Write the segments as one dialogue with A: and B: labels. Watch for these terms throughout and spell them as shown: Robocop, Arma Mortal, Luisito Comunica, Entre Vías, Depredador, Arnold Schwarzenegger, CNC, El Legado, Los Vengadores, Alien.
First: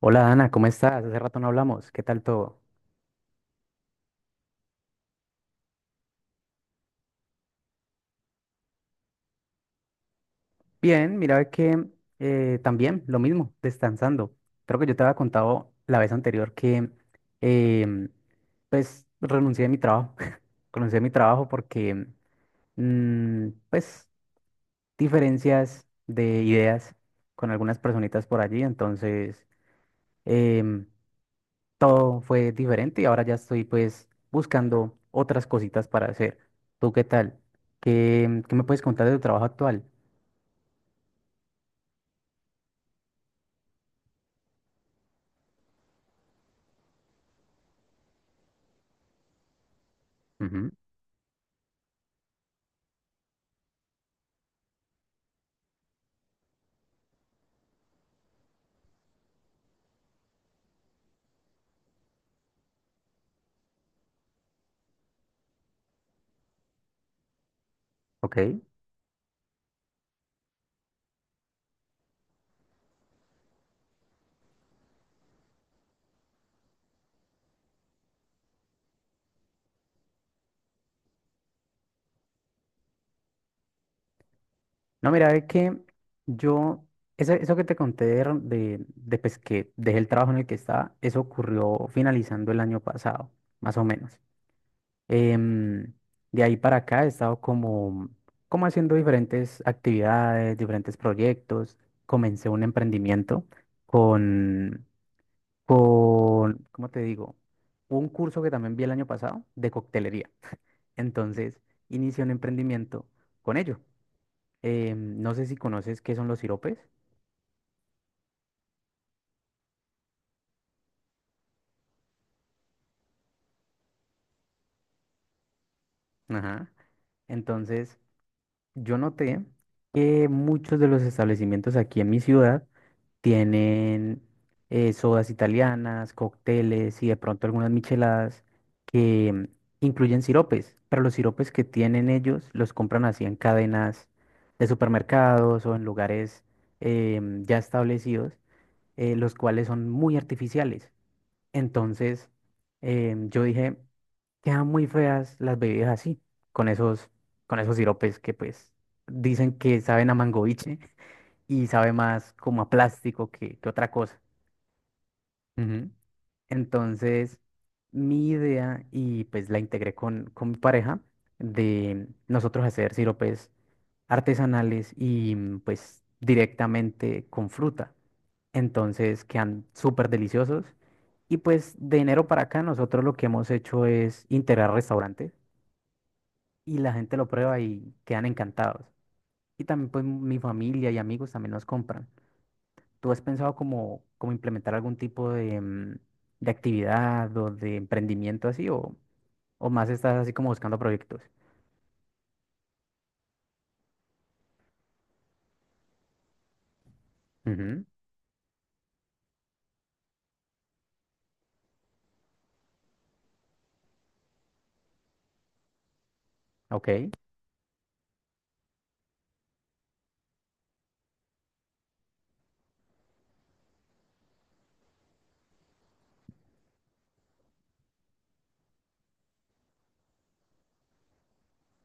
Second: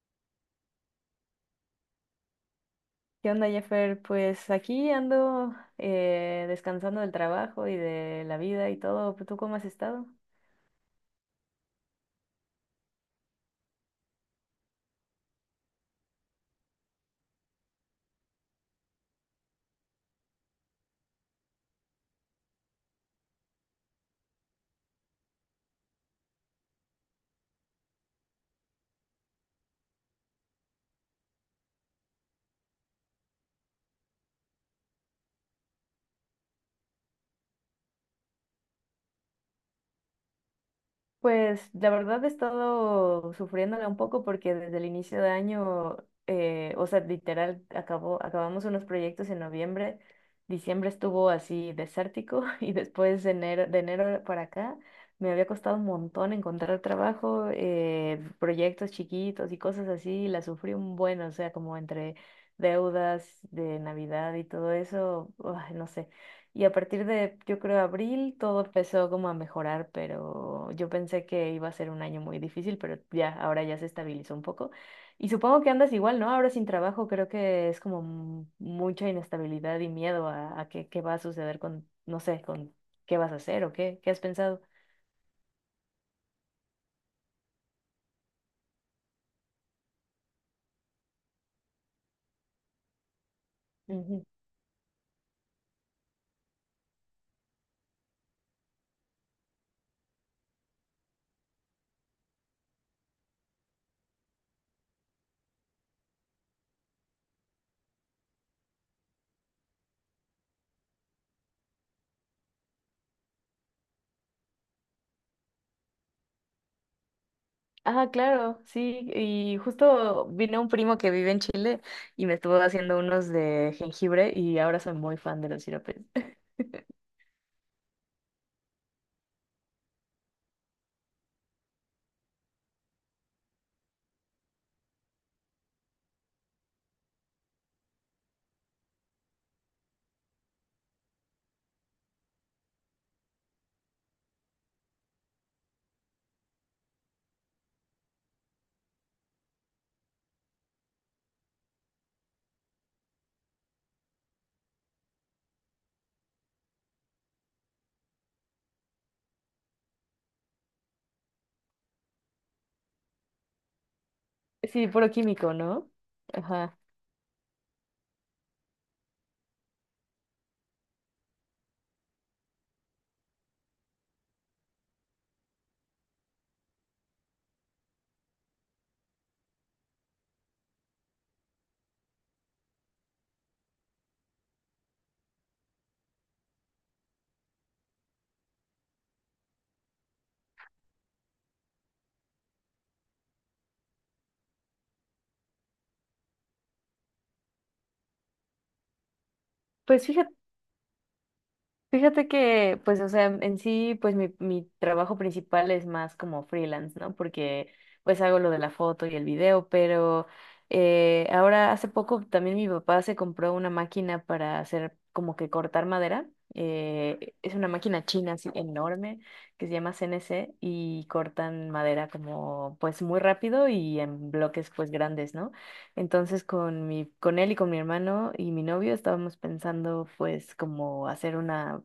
A: Hola Ana, ¿cómo estás? Hace rato no hablamos. ¿Qué tal todo?
B: ¿Qué onda, Jeffer? Pues aquí ando descansando del trabajo y de la vida y todo. ¿Tú cómo has estado?
A: Bien, mira que también lo mismo, descansando. Creo que yo te había contado la vez anterior que em, pues renuncié a mi trabajo. Renuncié a mi trabajo porque pues diferencias de ideas con algunas personitas por allí. Entonces em, todo fue diferente y ahora ya estoy pues buscando otras cositas para hacer. ¿Tú qué tal? ¿Qué me puedes contar de tu trabajo actual?
B: Pues la verdad he estado sufriéndola un poco porque desde el inicio de año, o sea, literal, acabamos unos proyectos en noviembre,
A: Ujú.
B: diciembre estuvo así desértico y después de enero para acá me había costado un montón encontrar trabajo, proyectos chiquitos y cosas así, la sufrí un buen, o sea, como entre deudas de Navidad y todo eso, uah, no sé. Y a partir de, yo creo, abril,
A: Ok.
B: todo empezó como a mejorar, pero yo pensé que iba a ser un año muy difícil, pero ya, ahora ya se estabilizó un poco. Y supongo que andas igual, ¿no? Ahora sin trabajo, creo que es como mucha inestabilidad y miedo a qué, qué va a suceder con, no sé, con qué vas a hacer o qué, qué has pensado.
A: No, mira, es que yo, eso, eso que te conté de, pues, que dejé el trabajo en el que estaba, eso ocurrió finalizando el año pasado, más o menos.
B: Ujú.
A: Em, de ahí para acá he estado como, como haciendo diferentes actividades, diferentes proyectos. Comencé un emprendimiento con con, ¿cómo te digo? Un curso que también vi el año pasado de coctelería. Entonces, inicié un emprendimiento con ello. No sé si conoces qué son los siropes.
B: Ah, claro, sí, y justo vino un primo que vive en Chile y me estuvo haciendo unos de jengibre y ahora soy muy fan de los siropes.
A: Ajá. Entonces, yo noté que muchos de los establecimientos aquí en mi ciudad tienen sodas italianas, cócteles y de pronto algunas micheladas que incluyen siropes, pero los siropes que tienen ellos los compran así en cadenas de supermercados o en lugares ya establecidos, los cuales son muy artificiales. Entonces, yo dije, quedan muy feas las bebidas así, con esos, con esos siropes que pues dicen que saben a mangoviche y sabe más como a plástico que otra cosa.
B: Sí, puro químico,
A: Ujú.
B: ¿no? Ajá.
A: Entonces, mi idea, y pues la integré con mi pareja, de nosotros hacer siropes artesanales y pues directamente con fruta. Entonces quedan súper deliciosos. Y pues de enero para acá nosotros lo que hemos hecho es integrar restaurantes y la gente lo prueba y quedan encantados. Y también pues mi familia y amigos también nos compran. ¿Tú has pensado como, como implementar algún tipo de, de actividad o de emprendimiento así o más
B: Pues
A: estás
B: fíjate,
A: así como buscando proyectos?
B: fíjate que, pues, o sea, en sí, pues mi trabajo principal es más como freelance, ¿no? Porque
A: Ujú.
B: pues hago lo de la foto y el video, pero ahora hace poco también mi papá se compró una máquina para hacer como que cortar madera.
A: Ok,
B: Es una máquina china así enorme que se llama CNC y cortan madera como pues muy rápido y en bloques pues grandes, ¿no? Entonces con mi, con él y con mi hermano y mi novio estábamos pensando pues como hacer una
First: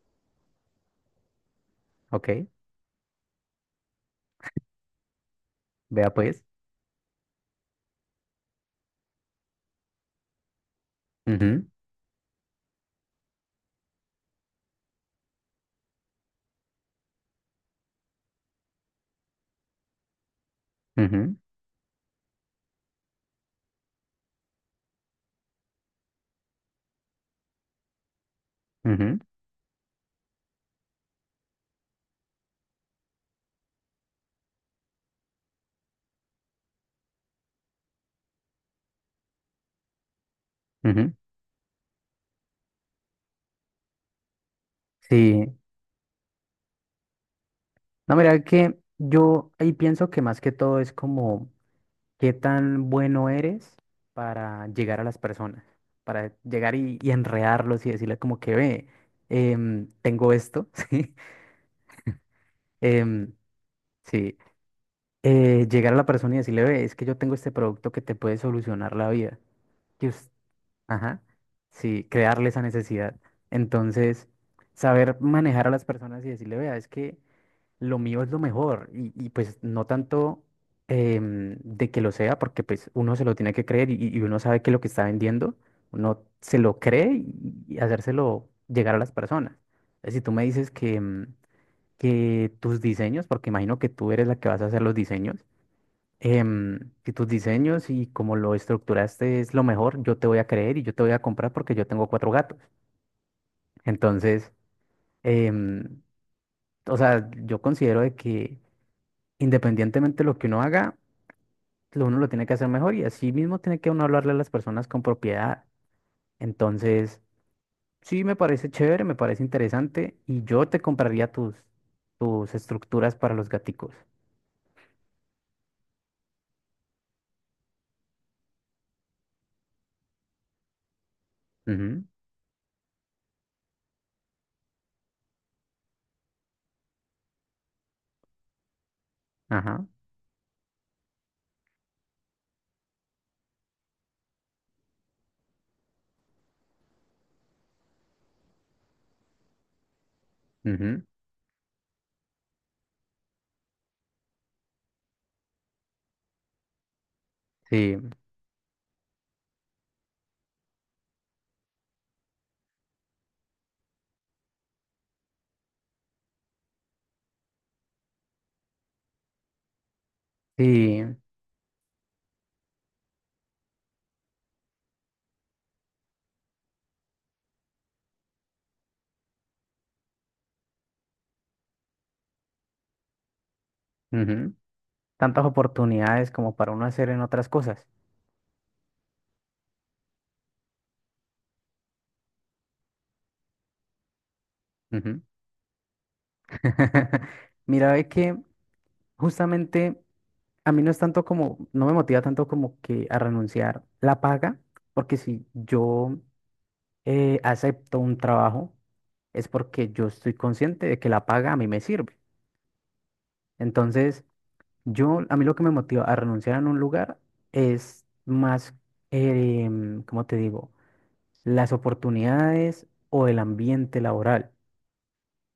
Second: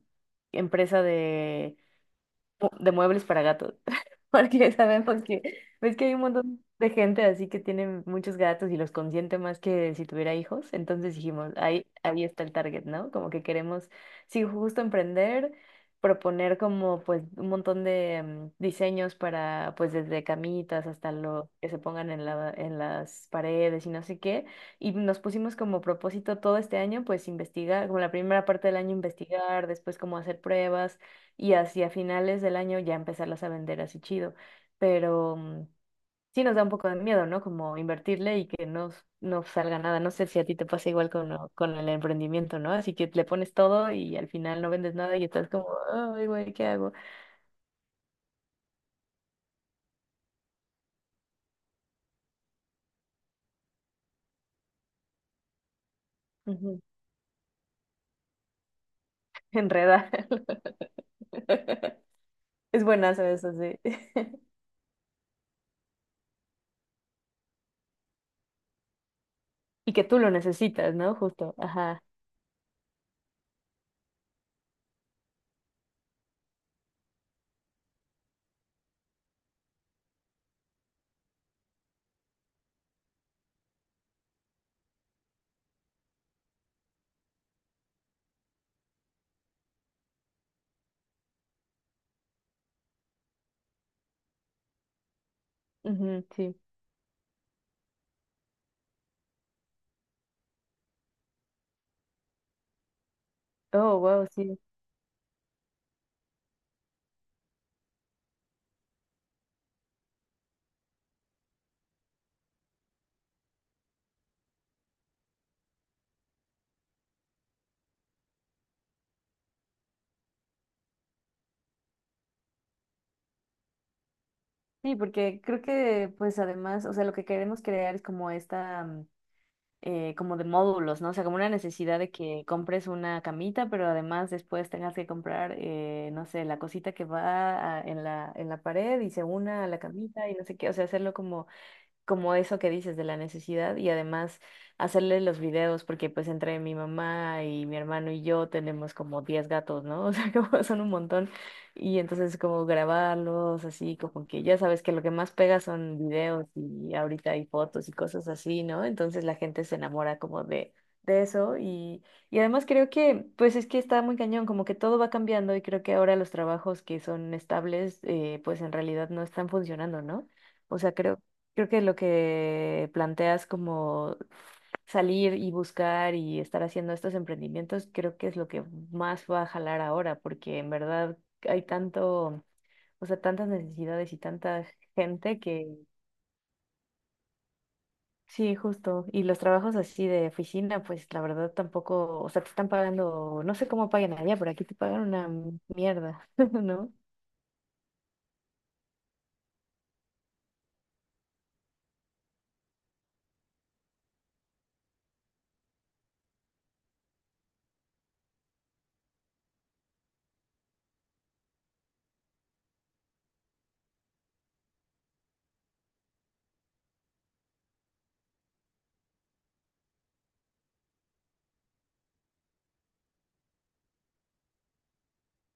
B: empresa
A: ok,
B: de muebles para gatos, porque sabemos que ves que
A: vea
B: hay un
A: pues.
B: montón de gente así que tiene muchos gatos y los consiente más que si tuviera hijos, entonces dijimos,
A: Ujú,
B: ahí está el target, ¿no? Como que queremos, sí, justo emprender, proponer como pues un montón de diseños para pues desde camitas hasta
A: ujú,
B: lo que se pongan en en las paredes y no sé qué, y nos pusimos como propósito todo este año pues investigar, como la primera parte del año
A: ujú,
B: investigar, después como hacer pruebas y hacia finales del año ya empezarlas a vender así chido. Pero sí nos da un poco de miedo, ¿no? Como invertirle y que no, no salga nada. No sé si a ti te pasa igual
A: ujú.
B: con, con el emprendimiento, ¿no? Así que le pones todo y al final no vendes nada y estás
A: Sí,
B: como, ay, güey, ¿qué hago?
A: no, mira que yo ahí pienso que más que todo es como ¿qué tan bueno eres para llegar a las personas? Para llegar
B: Ujú.
A: y enredarlos y decirles como que ve,
B: Enredar.
A: tengo esto, ¿sí?
B: Es buenazo
A: Em,
B: eso, sí.
A: sí. Llegar a la persona y decirle, ve, es que yo tengo este producto que te puede solucionar la vida.
B: Y que
A: Que
B: tú
A: us-
B: lo necesitas, ¿no?
A: Ajá.
B: Justo. Ajá.
A: Sí, crearle esa necesidad. Entonces, saber manejar a las personas y decirle, vea, es que lo mío es lo mejor y, pues no tanto de que lo sea, porque pues uno se lo tiene que creer y uno sabe que lo que está vendiendo, uno se lo cree y hacérselo llegar a las personas. Si tú me dices que, que tus diseños, porque imagino que tú eres la que vas a hacer los diseños,
B: Ujú, sí.
A: que tus diseños y como lo estructuraste es lo mejor, yo te voy a creer y yo te voy a comprar porque yo tengo cuatro gatos.
B: Oh, wow,
A: Entonces,
B: sí.
A: em, o sea, yo considero de que... independientemente de lo que uno haga, lo- uno lo tiene que hacer mejor y así mismo tiene que uno hablarle a las personas con propiedad. Entonces, sí, me parece chévere, me parece interesante y yo te compraría tus, tus estructuras para los gaticos.
B: Sí, porque creo que pues además, o sea, lo que queremos crear es como esta como de módulos, ¿no? O sea, como una necesidad
A: Ujú,
B: de que compres una camita, pero además después tengas que comprar, no sé, la cosita que en en la pared y se una a la
A: ajá,
B: camita y no sé qué, o sea, hacerlo como como eso que dices de la necesidad y además hacerle los videos porque pues entre mi mamá y mi hermano y yo tenemos como 10 gatos, ¿no? O sea, como son un
A: ujú,
B: montón y entonces como grabarlos así, como que ya sabes que lo que más pega son videos y ahorita hay fotos y
A: sí,
B: cosas así, ¿no? Entonces la gente se enamora como de eso y además creo que pues es que está muy cañón, como que todo va cambiando y creo que ahora los trabajos que son estables pues en realidad no están funcionando, ¿no? O sea,
A: sí,
B: creo que lo que planteas como salir y buscar y estar haciendo estos emprendimientos, creo que es lo que más va a jalar ahora, porque en verdad hay tanto, o sea, tantas necesidades y
A: ujú.
B: tanta gente
A: Tantas
B: que
A: oportunidades como para uno hacer en otras cosas.
B: sí, justo. Y los trabajos así de oficina, pues la verdad tampoco, o sea, te están pagando, no sé cómo pagan allá, pero aquí te pagan
A: Ujú.
B: una mierda, ¿no?
A: Mira, ve que justamente a mí no es tanto como, no me motiva tanto como que a renunciar la paga, porque si yo acepto un trabajo es porque yo estoy consciente de que la paga a mí me sirve. Entonces, yo, a mí lo que me motiva a renunciar en un lugar es más, ¿cómo te digo? Las oportunidades o el ambiente laboral.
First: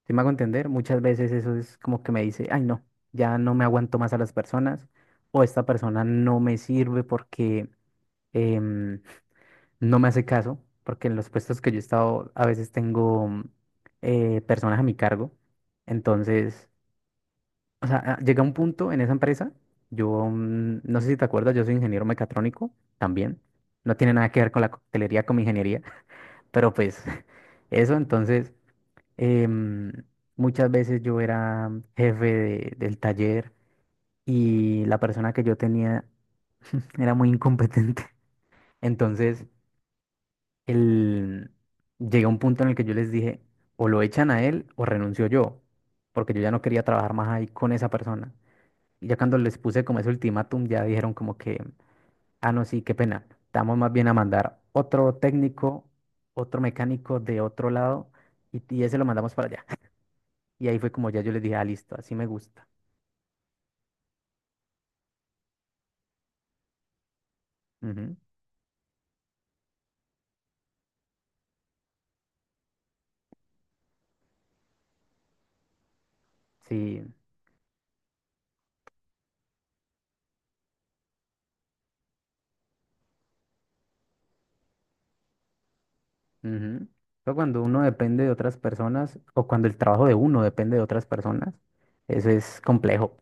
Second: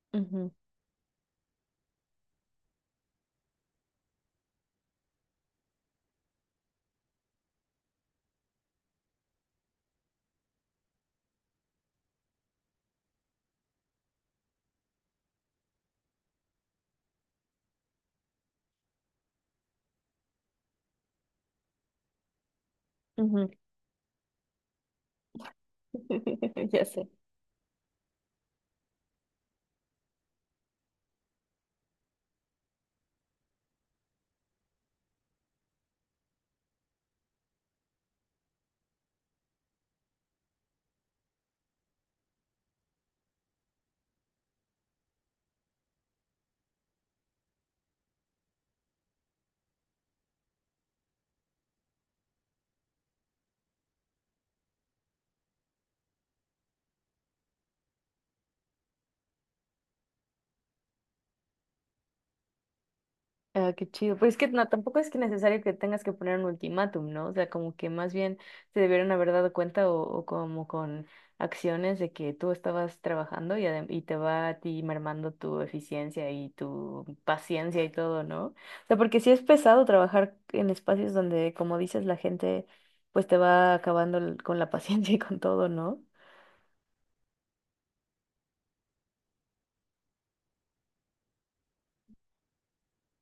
A: ¿Si me hago
B: Ujú,
A: entender? Muchas veces eso es como que me dice, ay, no, ya no me aguanto más a las personas o esta persona no me sirve porque, em, no me hace caso, porque en los puestos que yo he estado a veces tengo personas a mi cargo. Entonces, o sea, ah, llega un punto en esa empresa, yo no sé si te acuerdas, yo soy ingeniero mecatrónico también.
B: ujú.
A: No tiene nada que ver con la coctelería, con mi ingeniería, pero
B: Ya
A: pues
B: sé.
A: eso, entonces, em, muchas veces yo era jefe de- del taller y la persona que yo tenía era muy incompetente. Entonces, el, llegué a un punto en el que yo les dije, o lo echan a él o renuncio yo, porque yo ya no quería trabajar más ahí con esa persona. Y ya cuando les puse como ese ultimátum, ya dijeron como que, ah, no, sí, qué pena, estamos más bien a mandar otro técnico, otro mecánico de otro lado y ese lo mandamos para allá. Y ahí fue como ya yo les dije, ah, listo, así me gusta.
B: Ah, qué chido. Pues es que no, tampoco es que necesario que tengas que poner un ultimátum, ¿no? O sea, como que más
A: Ujú,
B: bien se debieron haber dado cuenta o como con acciones de que tú estabas trabajando y, y te va a ti mermando tu eficiencia y
A: sí,
B: tu paciencia y todo, ¿no? O sea, porque sí es pesado trabajar en espacios donde, como dices, la gente pues te va acabando con la paciencia y con todo, ¿no?
A: ujú. Pero cuando uno depende de otras personas o cuando el trabajo de uno depende de otras personas, eso es complejo.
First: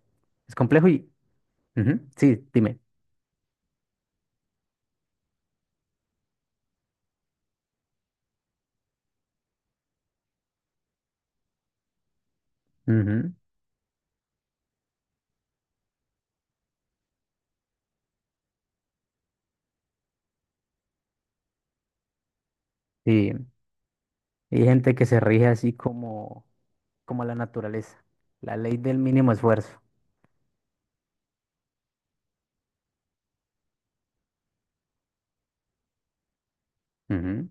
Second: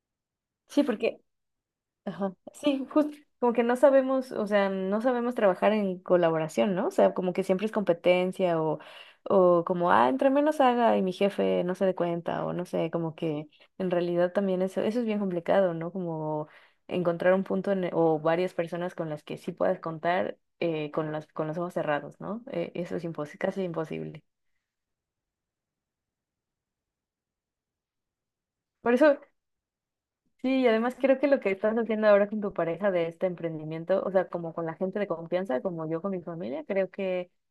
A: Es
B: Sí,
A: complejo y...
B: porque
A: ujú,
B: Ajá.
A: sí, dime.
B: Sí, justo como que no sabemos, o sea, no sabemos trabajar en colaboración, ¿no? O sea, como que siempre es competencia o como, ah, entre menos haga y mi jefe no se dé cuenta o no sé, como
A: Ujú,
B: que en realidad también eso es bien complicado, ¿no? Como encontrar un punto o varias personas con las que sí puedas contar con las, con los ojos cerrados, ¿no? Eso es
A: sí.
B: casi imposible.
A: Y hay gente que se rige así como, como la naturaleza, la ley
B: Por
A: del
B: eso
A: mínimo esfuerzo.
B: sí, y además creo que lo que estás haciendo ahora con tu pareja de este emprendimiento, o sea, como con la gente de confianza, como yo con mi familia, creo que
A: Ujú,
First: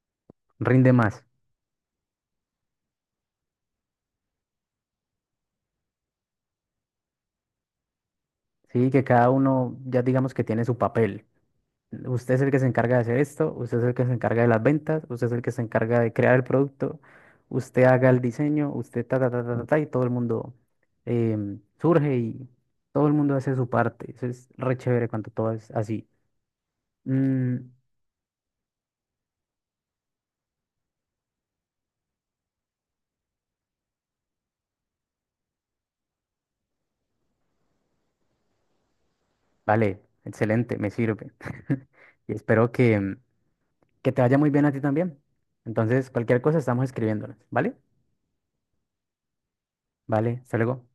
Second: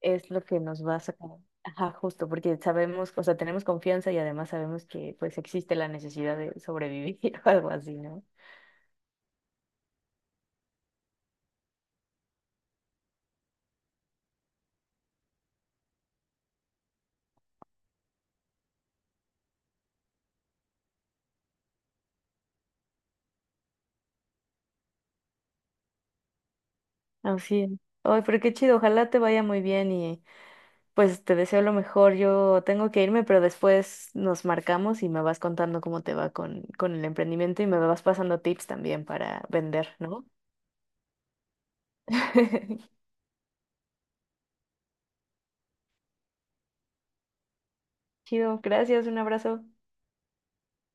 B: es lo que nos
A: rinde
B: va a
A: más.
B: sacar. Ajá, justo, porque sabemos, o sea, tenemos confianza y además sabemos que pues existe la necesidad de sobrevivir o algo así, ¿no?
A: Sí, que cada uno ya digamos que tiene su papel. Usted es el que se encarga de hacer esto, usted es el que se encarga de las ventas, usted es el que se encarga de crear el producto, usted haga el diseño, usted ta, ta, ta, ta, ta, ta, y todo el mundo surge y todo el mundo hace su parte. Eso es re chévere cuando todo es así. Mm,
B: Así es. Ay, pero qué chido, ojalá te vaya muy bien y pues te deseo lo mejor. Yo tengo que irme, pero después nos marcamos y me vas contando cómo te va con el emprendimiento y me vas pasando tips también para vender,
A: vale,
B: ¿no?
A: excelente, me sirve. Y espero que te vaya muy bien a ti también. Entonces, cualquier cosa estamos escribiéndonos, ¿vale?
B: Chido, gracias, un abrazo.
A: Vale, hasta luego.